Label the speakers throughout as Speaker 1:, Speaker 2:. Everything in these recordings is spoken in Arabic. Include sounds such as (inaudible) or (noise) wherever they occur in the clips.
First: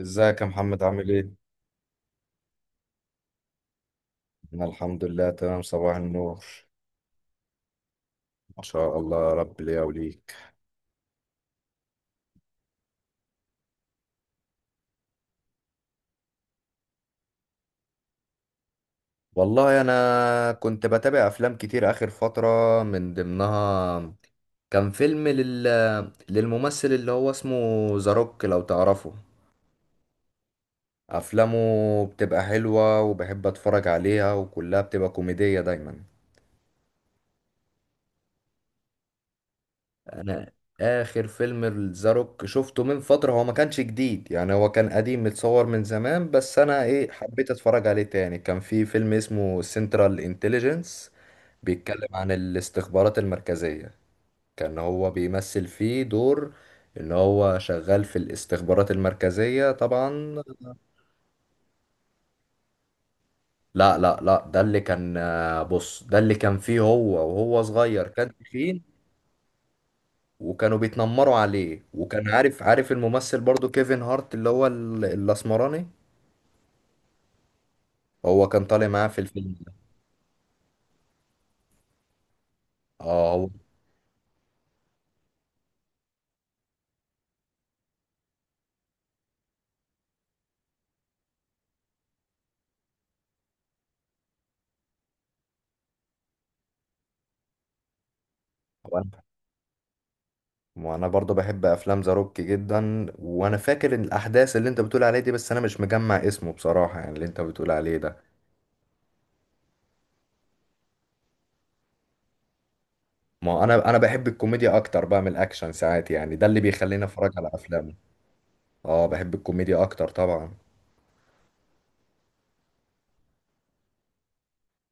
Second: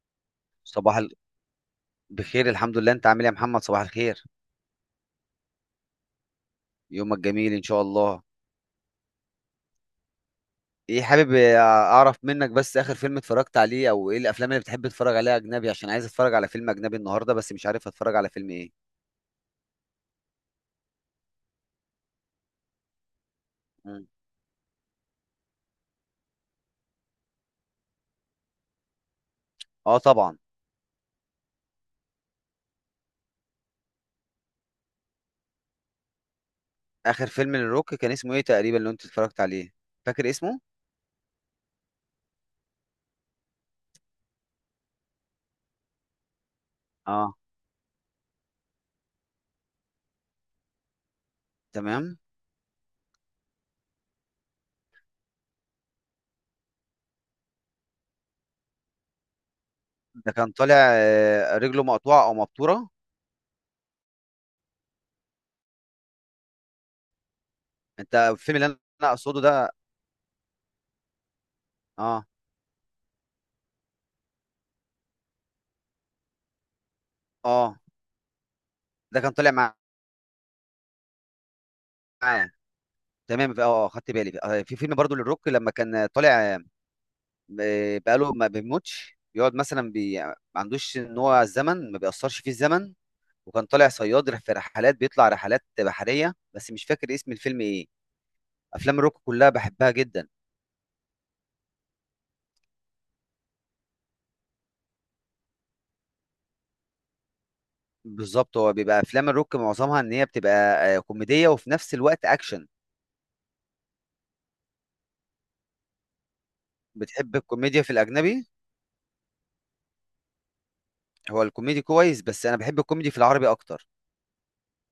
Speaker 1: ازيك يا محمد
Speaker 2: صباح
Speaker 1: عامل
Speaker 2: ال...
Speaker 1: ايه؟
Speaker 2: بخير الحمد لله. انت عامل ايه يا محمد؟ صباح الخير،
Speaker 1: انا الحمد لله تمام، صباح النور.
Speaker 2: يومك جميل ان شاء الله.
Speaker 1: ما شاء الله، يا رب ليا وليك.
Speaker 2: ايه، حابب اعرف منك بس اخر فيلم اتفرجت عليه، او ايه الافلام اللي بتحب تتفرج عليها اجنبي؟ عشان عايز اتفرج على فيلم اجنبي النهارده بس مش عارف اتفرج على فيلم ايه.
Speaker 1: والله انا كنت بتابع افلام كتير اخر فترة، من
Speaker 2: مم.
Speaker 1: ضمنها كان فيلم للممثل اللي هو اسمه ذا روك، لو تعرفه.
Speaker 2: اه طبعا.
Speaker 1: افلامه بتبقى حلوة وبحب اتفرج عليها، وكلها بتبقى كوميدية دايما.
Speaker 2: اخر فيلم للروك كان اسمه ايه تقريبا اللي انت اتفرجت عليه؟ فاكر
Speaker 1: انا
Speaker 2: اسمه؟
Speaker 1: اخر فيلم الزاروك شفته من فترة، هو ما كانش جديد يعني، هو كان قديم متصور من زمان، بس انا
Speaker 2: اه،
Speaker 1: حبيت اتفرج عليه تاني. كان في فيلم اسمه سنترال انتليجنس، بيتكلم
Speaker 2: تمام.
Speaker 1: عن الاستخبارات المركزية. كان هو بيمثل فيه دور ان هو شغال في الاستخبارات المركزية
Speaker 2: ده
Speaker 1: طبعا.
Speaker 2: كان طالع رجله مقطوعه او مبتوره.
Speaker 1: لا لا لا، ده اللي كان بص، ده اللي كان فيه هو وهو صغير
Speaker 2: انت
Speaker 1: كان
Speaker 2: الفيلم اللي انا
Speaker 1: تخين،
Speaker 2: أنا اقصده ده.
Speaker 1: وكانوا بيتنمروا عليه،
Speaker 2: اه،
Speaker 1: وكان عارف عارف الممثل برضو كيفن هارت اللي هو الاسمراني.
Speaker 2: اه.
Speaker 1: هو كان طالع معاه في
Speaker 2: ده كان طالع
Speaker 1: الفيلم ده.
Speaker 2: معاه.
Speaker 1: اه هو.
Speaker 2: تمام، اه خدت بالي. في فيلم برضو للروك لما كان طالع، بقاله ما بيموتش، بيقعد مثلا ما عندوش، ان هو الزمن ما بيأثرش فيه الزمن، وكان طالع صياد في رحلات، بيطلع رحلات بحرية، بس مش فاكر اسم الفيلم ايه. افلام الروك
Speaker 1: وانا
Speaker 2: كلها بحبها جدا.
Speaker 1: وانا برضو بحب افلام ذا روك جدا، وانا فاكر إن الاحداث اللي انت بتقول عليه دي، بس انا مش مجمع اسمه بصراحة، يعني اللي انت بتقول عليه ده.
Speaker 2: بالظبط، هو بيبقى افلام الروك معظمها ان هي بتبقى كوميدية وفي نفس الوقت اكشن.
Speaker 1: ما انا بحب الكوميديا اكتر بقى من الاكشن ساعات يعني، ده اللي بيخليني اتفرج
Speaker 2: بتحب
Speaker 1: على
Speaker 2: الكوميديا في
Speaker 1: افلامه.
Speaker 2: الاجنبي؟
Speaker 1: اه، بحب الكوميديا اكتر طبعا.
Speaker 2: هو الكوميدي كويس، بس انا بحب الكوميدي في العربي اكتر.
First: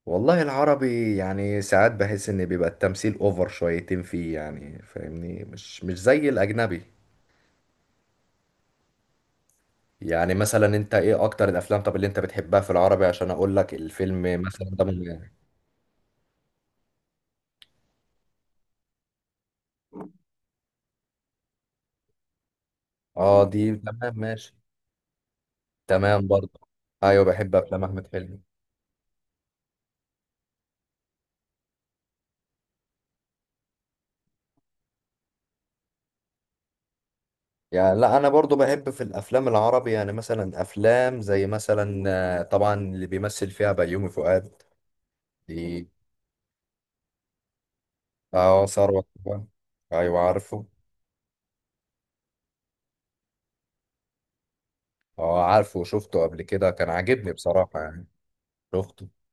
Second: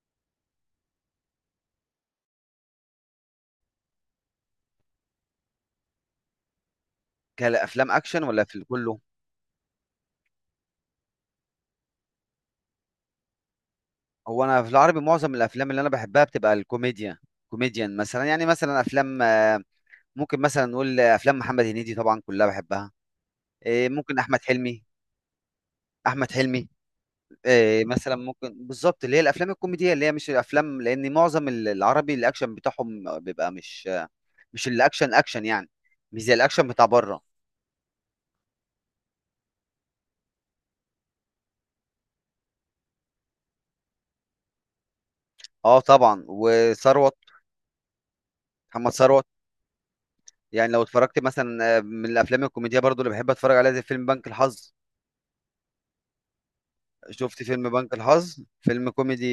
Speaker 1: والله العربي يعني ساعات بحس ان بيبقى التمثيل اوفر شويتين فيه، يعني فاهمني، مش زي الاجنبي.
Speaker 2: كافلام اكشن ولا في كله؟
Speaker 1: يعني مثلا انت ايه اكتر الافلام، طب اللي انت بتحبها في العربي، عشان اقول لك الفيلم
Speaker 2: هو انا
Speaker 1: مثلا
Speaker 2: في
Speaker 1: ده
Speaker 2: العربي
Speaker 1: من.
Speaker 2: معظم الافلام اللي انا بحبها بتبقى الكوميديا، كوميديان مثلا. يعني مثلا افلام ممكن مثلا نقول افلام محمد هنيدي، طبعا كلها بحبها.
Speaker 1: اه دي
Speaker 2: إيه،
Speaker 1: تمام
Speaker 2: ممكن احمد
Speaker 1: ماشي.
Speaker 2: حلمي.
Speaker 1: تمام
Speaker 2: احمد
Speaker 1: برضه.
Speaker 2: حلمي.
Speaker 1: ايوه بحب افلام
Speaker 2: إيه،
Speaker 1: احمد
Speaker 2: مثلا
Speaker 1: حلمي.
Speaker 2: ممكن بالظبط اللي هي الافلام الكوميديه، اللي هي مش الافلام، لان معظم العربي الاكشن بتاعهم بيبقى مش الاكشن اكشن يعني، مش زي الاكشن بتاع بره.
Speaker 1: يعني لا، انا برضو بحب في الافلام العربي، يعني مثلا افلام زي مثلا، طبعا اللي بيمثل فيها بيومي فؤاد
Speaker 2: اه
Speaker 1: دي.
Speaker 2: طبعا، وثروت.
Speaker 1: اه
Speaker 2: محمد
Speaker 1: ثروت
Speaker 2: ثروت.
Speaker 1: طبعا. ايوه عارفه.
Speaker 2: يعني لو اتفرجت مثلا من الافلام الكوميديه برضو اللي بحب اتفرج عليها، زي فيلم بنك الحظ.
Speaker 1: اه عارفه، وشفته قبل كده كان عاجبني
Speaker 2: شفت فيلم
Speaker 1: بصراحة
Speaker 2: بنك
Speaker 1: يعني.
Speaker 2: الحظ؟ فيلم
Speaker 1: شفته.
Speaker 2: كوميدي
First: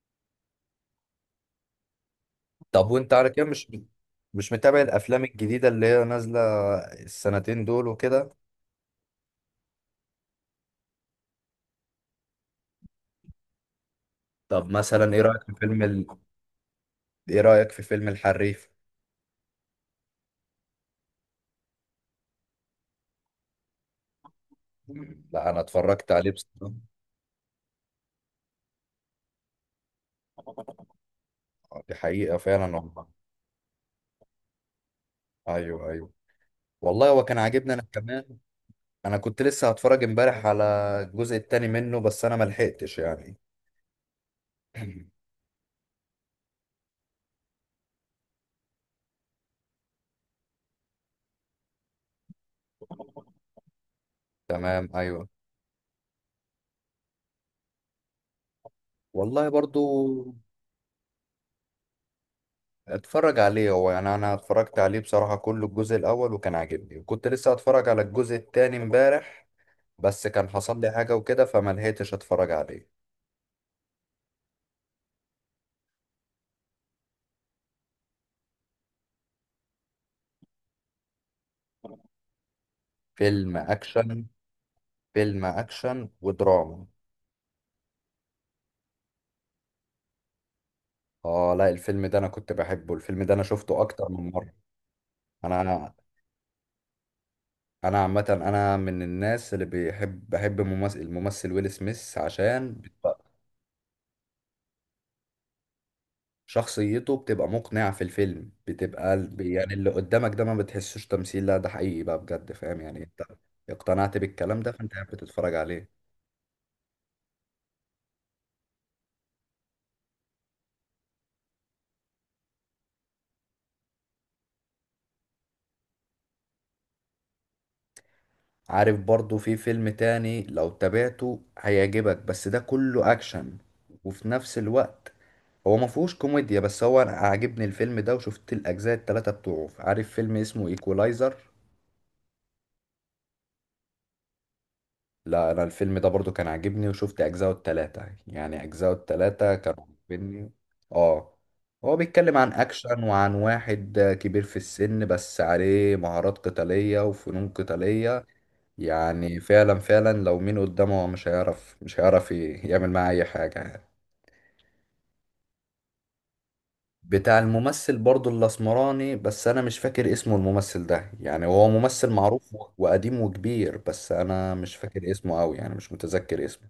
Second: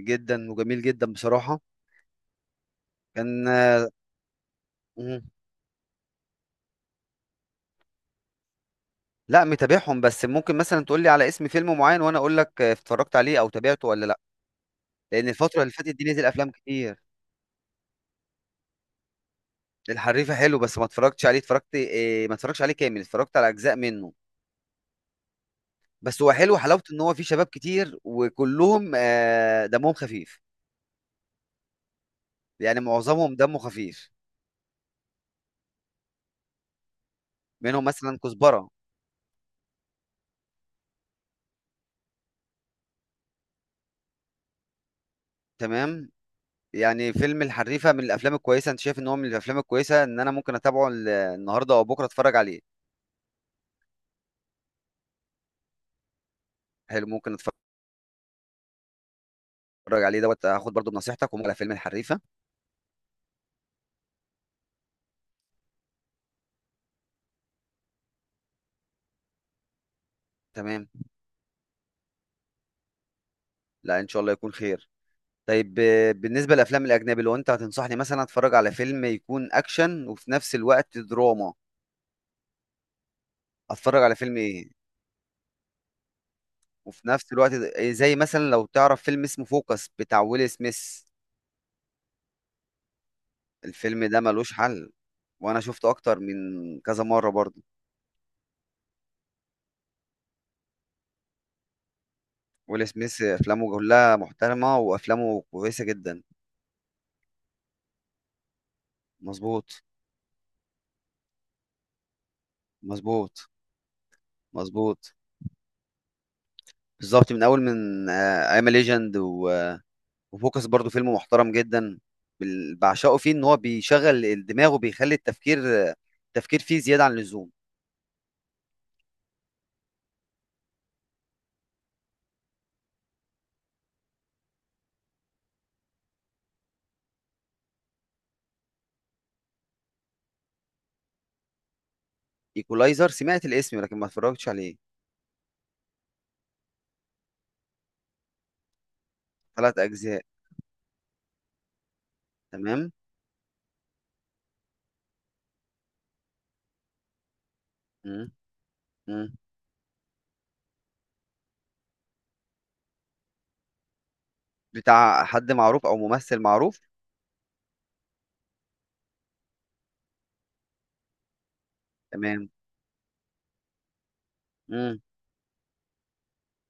Speaker 2: جدا وجميل جدا بصراحه.
Speaker 1: طب وانت على كده
Speaker 2: كان
Speaker 1: مش مش متابع الافلام الجديدة اللي هي نازلة السنتين دول وكده.
Speaker 2: لا، متابعهم، بس ممكن مثلا تقول لي على اسم فيلم معين وانا اقول لك اتفرجت عليه او تابعته ولا لا،
Speaker 1: طب مثلا ايه
Speaker 2: لان
Speaker 1: رأيك في
Speaker 2: الفتره اللي
Speaker 1: فيلم
Speaker 2: فاتت دي نزل افلام كتير.
Speaker 1: ايه رأيك في فيلم الحريف؟
Speaker 2: الحريفه حلو بس ما اتفرجتش عليه. اتفرجت، إيه، ما اتفرجتش عليه كامل، اتفرجت على اجزاء منه.
Speaker 1: لا انا اتفرجت
Speaker 2: بس
Speaker 1: عليه
Speaker 2: هو حلو،
Speaker 1: بصراحة.
Speaker 2: حلاوته ان هو فيه شباب كتير وكلهم دمهم خفيف.
Speaker 1: دي حقيقة فعلا
Speaker 2: يعني
Speaker 1: والله.
Speaker 2: معظمهم دمه خفيف،
Speaker 1: ايوه ايوه. والله هو كان عاجبني انا
Speaker 2: منهم مثلا
Speaker 1: كمان.
Speaker 2: كزبره.
Speaker 1: انا كنت لسه هتفرج امبارح على الجزء التاني منه، بس انا ملحقتش يعني. (clears throat)
Speaker 2: تمام. يعني فيلم الحريفه من الافلام الكويسه؟ انت شايف ان هو من الافلام الكويسه ان انا ممكن اتابعه النهارده او بكره اتفرج عليه؟
Speaker 1: تمام ايوه.
Speaker 2: حلو، ممكن اتفرج
Speaker 1: والله برضو
Speaker 2: عليه دوت. هاخد برضو بنصيحتك، وممكن على فيلم الحريفه.
Speaker 1: اتفرج عليه، هو يعني انا اتفرجت عليه بصراحة كله الجزء الاول وكان عاجبني، وكنت لسه اتفرج على الجزء التاني امبارح، بس كان حصل
Speaker 2: تمام.
Speaker 1: لي حاجة وكده فما لحقتش اتفرج عليه.
Speaker 2: لا ان شاء الله يكون خير. طيب، بالنسبه للافلام الاجنبي، لو انت هتنصحني مثلا، اتفرج على فيلم يكون اكشن وفي نفس الوقت دراما،
Speaker 1: فيلم
Speaker 2: اتفرج على
Speaker 1: اكشن.
Speaker 2: فيلم ايه؟
Speaker 1: فيلم اكشن ودراما.
Speaker 2: وفي نفس الوقت إيه، زي مثلا، لو تعرف فيلم اسمه فوكس بتاع ويل سميث.
Speaker 1: اه لا، الفيلم ده انا كنت بحبه، الفيلم ده انا شفته
Speaker 2: الفيلم
Speaker 1: اكتر
Speaker 2: ده
Speaker 1: من مرة.
Speaker 2: ملوش حل، وانا شفته
Speaker 1: انا
Speaker 2: اكتر من كذا مره برضه.
Speaker 1: انا عامة انا من الناس اللي بيحب، بحب ممثل الممثل ويل سميث، عشان
Speaker 2: ويل سميث افلامه كلها محترمه، وافلامه كويسه جدا.
Speaker 1: شخصيته بتبقى مقنعة في الفيلم، بتبقى يعني
Speaker 2: مظبوط،
Speaker 1: اللي قدامك ده ما بتحسوش تمثيل، لا ده حقيقي بقى بجد، فاهم يعني انت،
Speaker 2: مظبوط،
Speaker 1: اقتنعت بالكلام ده فانت قاعد
Speaker 2: مظبوط.
Speaker 1: بتتفرج عليه.
Speaker 2: بالظبط، من اول، من ايام ليجند. وفوكس برضو فيلم محترم جدا، بعشقه، فيه ان هو بيشغل الدماغ، وبيخلي التفكير فيه زيادة عن اللزوم.
Speaker 1: عارف برضو في فيلم تاني لو تابعته هيعجبك، بس ده كله اكشن وفي نفس الوقت. هو ما فيهوش كوميديا، بس هو انا عاجبني الفيلم ده، وشفت الاجزاء التلاتة بتوعه. عارف فيلم اسمه ايكولايزر؟
Speaker 2: ايكولايزر سمعت الاسم لكن ما اتفرجتش عليه.
Speaker 1: لا انا الفيلم ده برضو كان عاجبني، وشفت اجزاءه التلاتة، يعني اجزاءه التلاتة
Speaker 2: ثلاث
Speaker 1: كانوا
Speaker 2: اجزاء؟
Speaker 1: عاجبني. اه هو بيتكلم عن
Speaker 2: تمام.
Speaker 1: اكشن، وعن واحد كبير في السن بس عليه مهارات قتالية وفنون قتالية.
Speaker 2: مم. مم.
Speaker 1: يعني فعلا فعلا لو مين قدامه مش هيعرف، مش هيعرف يعمل معاه اي حاجة يعني.
Speaker 2: بتاع حد معروف، او ممثل معروف؟
Speaker 1: بتاع الممثل برضو الاسمراني، بس انا مش فاكر اسمه الممثل ده، يعني هو ممثل
Speaker 2: تمام.
Speaker 1: معروف وقديم وكبير، بس انا مش
Speaker 2: مم.
Speaker 1: فاكر اسمه قوي يعني، مش متذكر اسمه.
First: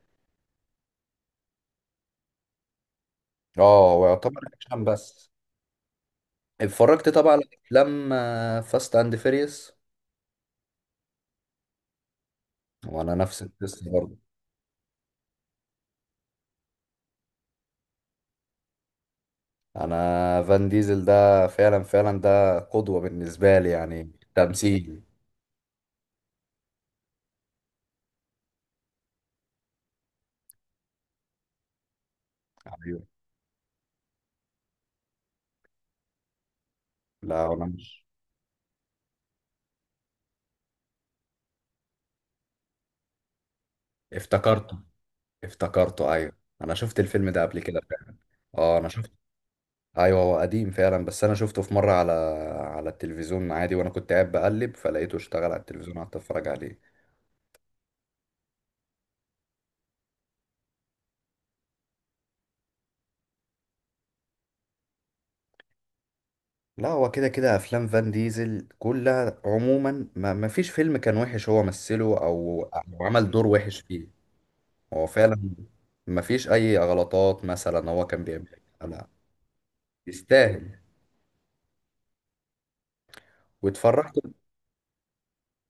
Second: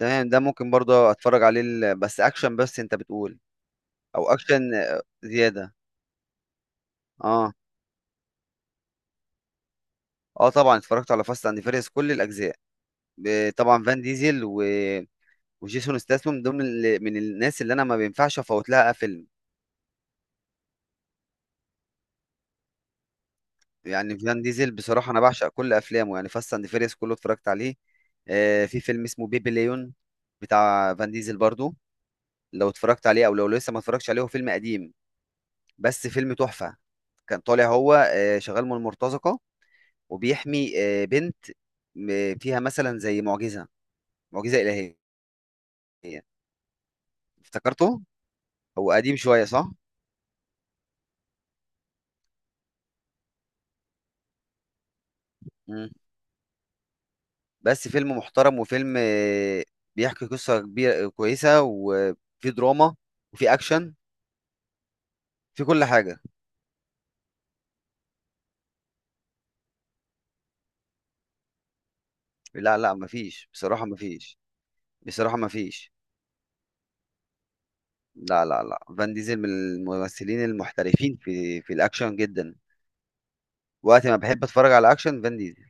Speaker 2: تمام، ده ممكن برضه اتفرج عليه. بس اكشن؟ بس انت بتقول،
Speaker 1: اه هو
Speaker 2: او
Speaker 1: يعتبر
Speaker 2: اكشن
Speaker 1: عشان بس.
Speaker 2: زيادة؟
Speaker 1: اتفرجت طبعا على
Speaker 2: اه.
Speaker 1: افلام فاست اند فيريوس.
Speaker 2: اه طبعا، اتفرجت على فاست اند فيريوس كل الاجزاء.
Speaker 1: وانا نفس
Speaker 2: طبعا
Speaker 1: القصه
Speaker 2: فان
Speaker 1: برضه.
Speaker 2: ديزل و وجيسون ستاثام من ضمن من الناس اللي انا ما بينفعش افوت لها فيلم.
Speaker 1: انا فان ديزل ده فعلا فعلا ده قدوه بالنسبه لي، يعني
Speaker 2: يعني فان ديزل
Speaker 1: تمثيل.
Speaker 2: بصراحه انا بعشق كل افلامه، يعني فاست اند فيريس كله اتفرجت عليه. في فيلم اسمه بيبي ليون بتاع فان ديزل برضو، لو
Speaker 1: ايوه.
Speaker 2: اتفرجت عليه او لو لسه ما اتفرجتش عليه. هو فيلم قديم بس فيلم تحفه. كان
Speaker 1: لا انا
Speaker 2: طالع هو
Speaker 1: مش.
Speaker 2: شغال من المرتزقه، وبيحمي بنت فيها مثلا زي معجزه، معجزه
Speaker 1: افتكرته.
Speaker 2: الهيه.
Speaker 1: افتكرته، ايوه انا شفت الفيلم ده قبل كده
Speaker 2: افتكرته.
Speaker 1: فعلا. اه انا
Speaker 2: هو
Speaker 1: شفت.
Speaker 2: قديم شويه، صح؟
Speaker 1: ايوه هو قديم فعلا، بس انا شفته في مره على التلفزيون عادي، وانا كنت قاعد بقلب فلقيته اشتغل على
Speaker 2: مم.
Speaker 1: التلفزيون قعدت اتفرج عليه.
Speaker 2: بس فيلم محترم، وفيلم بيحكي قصة كبيرة كويسة، وفي دراما، وفي أكشن، في كل حاجة.
Speaker 1: لا هو كده كده افلام فان ديزل كلها عموما، ما فيش فيلم كان وحش هو مثله او
Speaker 2: لا لا،
Speaker 1: أو عمل دور
Speaker 2: مفيش
Speaker 1: وحش
Speaker 2: بصراحة،
Speaker 1: فيه.
Speaker 2: مفيش.
Speaker 1: هو
Speaker 2: بصراحة
Speaker 1: فعلا.
Speaker 2: مفيش.
Speaker 1: ما فيش اي غلطات مثلا هو كان
Speaker 2: لا
Speaker 1: بيعمل
Speaker 2: لا لا،
Speaker 1: لا.
Speaker 2: فان ديزل من الممثلين
Speaker 1: يستاهل.
Speaker 2: المحترفين في الأكشن جدا. وقت ما
Speaker 1: واتفرجت.
Speaker 2: بحب أتفرج على أكشن، فان ديزل.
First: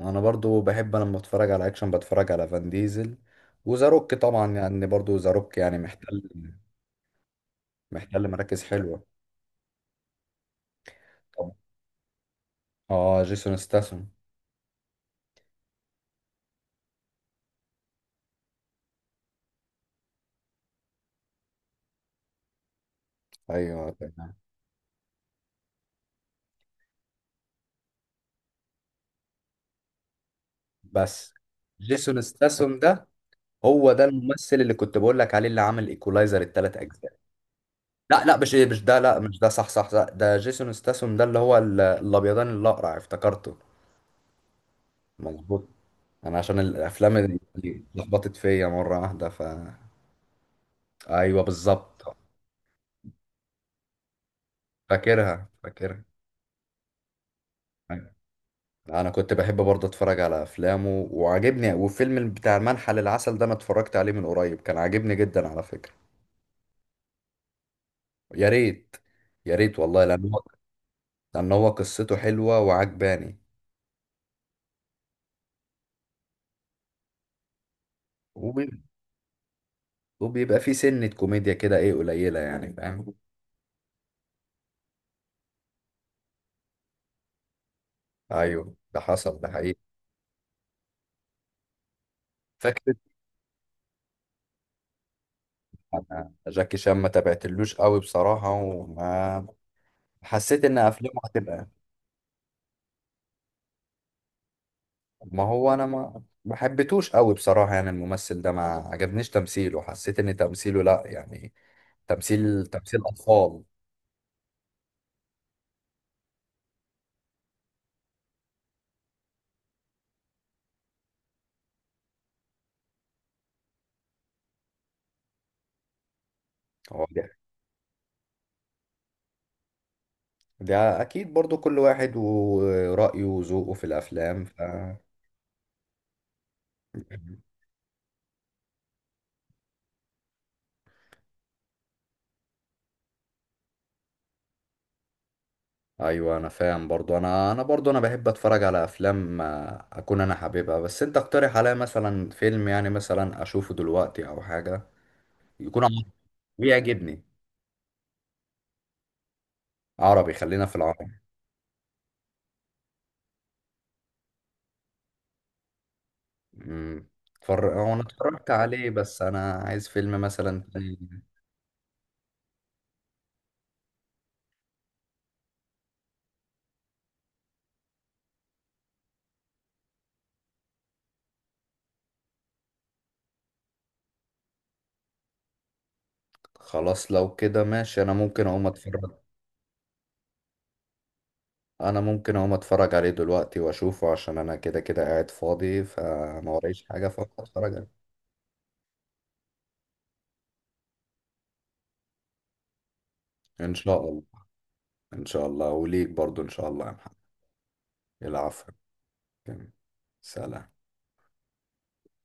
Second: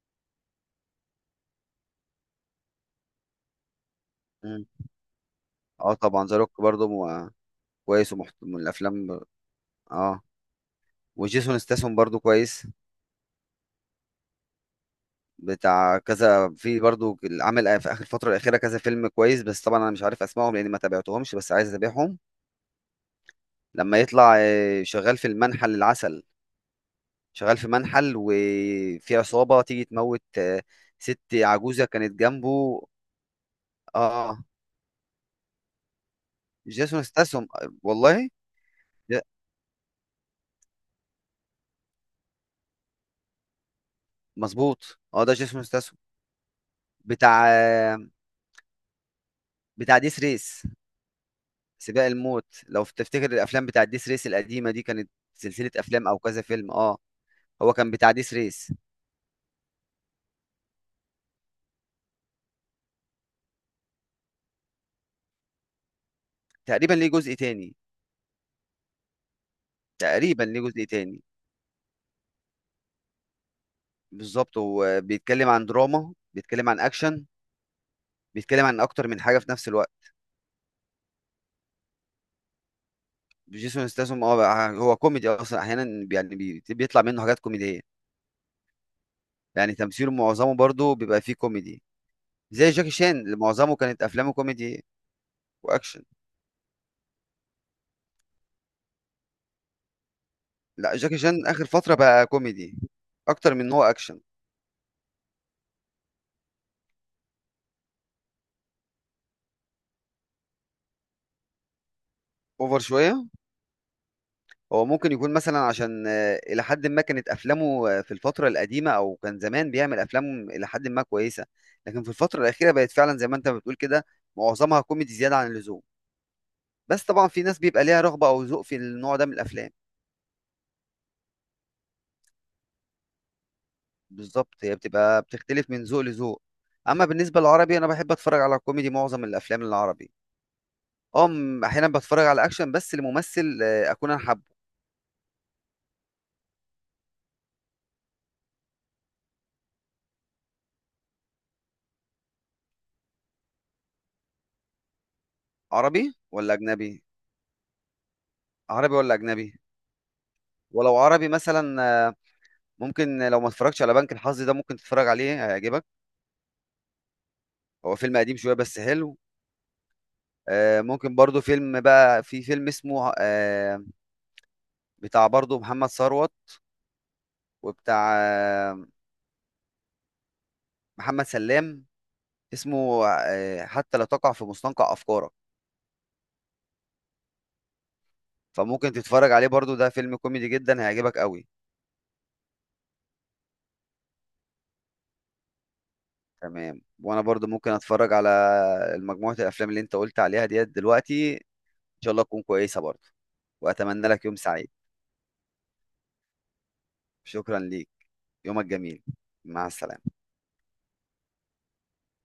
Speaker 1: انا برضو بحب لما اتفرج على اكشن بتفرج على فان ديزل، وزاروك طبعا
Speaker 2: مم.
Speaker 1: يعني، برضو زاروك يعني
Speaker 2: اه طبعا،
Speaker 1: محتل
Speaker 2: ذا روك برضه كويس
Speaker 1: محتل
Speaker 2: من
Speaker 1: مراكز حلوة.
Speaker 2: الأفلام، اه.
Speaker 1: طبعا.
Speaker 2: وجيسون ستاثام برضه كويس،
Speaker 1: اه جيسون ستاثام.
Speaker 2: بتاع كذا. في برضو، عامل في اخر الفتره الاخيره كذا فيلم كويس، بس طبعا انا مش عارف اسمائهم لاني ما تابعتهمش، بس عايز اتابعهم.
Speaker 1: ايوه
Speaker 2: لما
Speaker 1: تمام،
Speaker 2: يطلع شغال في المنحل العسل، شغال في منحل، وفي عصابه تيجي تموت، ست
Speaker 1: بس
Speaker 2: عجوزه كانت
Speaker 1: جيسون ستاثام
Speaker 2: جنبه.
Speaker 1: ده هو ده
Speaker 2: اه،
Speaker 1: الممثل اللي كنت بقول لك عليه، اللي عمل ايكولايزر الثلاث
Speaker 2: جيسون
Speaker 1: اجزاء.
Speaker 2: ستاسون،
Speaker 1: لا
Speaker 2: والله.
Speaker 1: لا، مش ده، لا
Speaker 2: لا،
Speaker 1: مش ده، صح صح صح، ده جيسون ستاثام ده اللي هو الابيضان الاقرع افتكرته.
Speaker 2: مظبوط، اه، ده جيسون
Speaker 1: مظبوط.
Speaker 2: ستاسون،
Speaker 1: انا عشان الافلام اللي
Speaker 2: بتاع
Speaker 1: اللي
Speaker 2: آه،
Speaker 1: لخبطت فيا مره واحده ف.
Speaker 2: بتاع ديس ريس.
Speaker 1: ايوه
Speaker 2: سباق
Speaker 1: بالظبط.
Speaker 2: الموت، لو تفتكر الافلام بتاع ديس ريس القديمه دي، كانت
Speaker 1: فاكرها
Speaker 2: سلسله
Speaker 1: فاكرها.
Speaker 2: افلام او كذا فيلم، اه. هو كان
Speaker 1: أيوة.
Speaker 2: بتاع ديس ريس.
Speaker 1: انا كنت بحب برضه اتفرج على افلامه وعاجبني، وفيلم بتاع المنحى للعسل ده انا اتفرجت عليه من قريب كان عاجبني جدا على فكره.
Speaker 2: تقريبا ليه جزء تاني؟
Speaker 1: يا ريت. يا ريت والله، لان هو.
Speaker 2: تقريبا ليه جزء تاني.
Speaker 1: لان هو قصته حلوه وعجباني.
Speaker 2: بالظبط، هو بيتكلم عن دراما، بيتكلم عن اكشن، بيتكلم عن اكتر من حاجه في نفس الوقت.
Speaker 1: وبيبقى في سنة كوميديا كده قليلة يعني، فاهم.
Speaker 2: جيسون ستاثام، هو كوميدي اصلا احيانا، يعني بيطلع منه حاجات كوميديه.
Speaker 1: ايوه ده حصل، ده
Speaker 2: يعني
Speaker 1: حقيقي.
Speaker 2: تمثيله معظمه برضه بيبقى فيه كوميدي، زي جاكي
Speaker 1: فكرة.
Speaker 2: شان اللي معظمه كانت افلامه كوميدي واكشن.
Speaker 1: انا جاكي شان ما تابعتلوش قوي بصراحة، وما حسيت ان
Speaker 2: لا، جاكي
Speaker 1: افلامه
Speaker 2: شان اخر
Speaker 1: هتبقى.
Speaker 2: فتره بقى كوميدي اكتر من إن هو اكشن،
Speaker 1: ما هو انا ما حبيتوش قوي بصراحة، يعني الممثل ده ما عجبنيش تمثيله، حسيت ان تمثيله لا يعني، تمثيل
Speaker 2: اوفر
Speaker 1: تمثيل
Speaker 2: شويه.
Speaker 1: اطفال.
Speaker 2: هو ممكن يكون مثلا، عشان إلى حد ما كانت أفلامه في الفترة القديمة، أو كان زمان بيعمل أفلام إلى حد ما كويسة، لكن في الفترة الأخيرة بقت فعلا زي ما أنت بتقول كده، معظمها كوميدي زيادة عن اللزوم. بس
Speaker 1: هو
Speaker 2: طبعا
Speaker 1: ده،
Speaker 2: في ناس بيبقى ليها رغبة أو ذوق في النوع ده من الأفلام.
Speaker 1: ده اكيد برضو كل واحد ورأيه وذوقه في الافلام
Speaker 2: بالظبط،
Speaker 1: ف.
Speaker 2: هي بتبقى بتختلف من ذوق لذوق. أما بالنسبة للعربي، أنا بحب أتفرج على كوميدي معظم الأفلام العربي. أه، أحيانا بتفرج على أكشن بس لممثل أكون أنا حابه.
Speaker 1: ايوه انا فاهم برضو، انا برضو انا بحب اتفرج على افلام، اكون انا حاببها، بس انت اقترح عليا مثلا فيلم، يعني مثلا اشوفه دلوقتي او حاجه يكون عربي
Speaker 2: عربي ولا أجنبي؟
Speaker 1: ويعجبني.
Speaker 2: عربي ولا أجنبي؟
Speaker 1: عربي خلينا في
Speaker 2: ولو
Speaker 1: العربي.
Speaker 2: عربي مثلا، ممكن، لو ما اتفرجتش على بنك الحظ ده، ممكن تتفرج عليه هيعجبك.
Speaker 1: امم اتفرج، هو
Speaker 2: هو
Speaker 1: انا
Speaker 2: فيلم قديم
Speaker 1: اتفرجت
Speaker 2: شويه بس
Speaker 1: عليه،
Speaker 2: حلو.
Speaker 1: بس انا عايز فيلم مثلا
Speaker 2: ممكن
Speaker 1: تاني.
Speaker 2: برضو فيلم، بقى في فيلم اسمه بتاع برضو محمد ثروت، وبتاع محمد سلام، اسمه حتى لا تقع في مستنقع افكارك.
Speaker 1: خلاص لو كده ماشي، انا ممكن اقوم
Speaker 2: فممكن
Speaker 1: اتفرج.
Speaker 2: تتفرج عليه برضو، ده فيلم كوميدي جدا هيعجبك قوي.
Speaker 1: انا ممكن اقوم اتفرج عليه دلوقتي واشوفه، عشان انا كده كده قاعد فاضي فما
Speaker 2: تمام،
Speaker 1: ورايش حاجه
Speaker 2: وانا برضو ممكن
Speaker 1: فاتفرج عليه.
Speaker 2: اتفرج على مجموعه الافلام اللي انت قلت عليها ديت دلوقتي، ان شاء الله تكون كويسه برضو.
Speaker 1: ان شاء
Speaker 2: واتمنى
Speaker 1: الله.
Speaker 2: لك يوم سعيد.
Speaker 1: ان شاء الله وليك برضو، ان شاء الله يا محمد.
Speaker 2: شكرا ليك. يومك
Speaker 1: العفو.
Speaker 2: جميل، مع
Speaker 1: تمام.
Speaker 2: السلامه.
Speaker 1: سلام.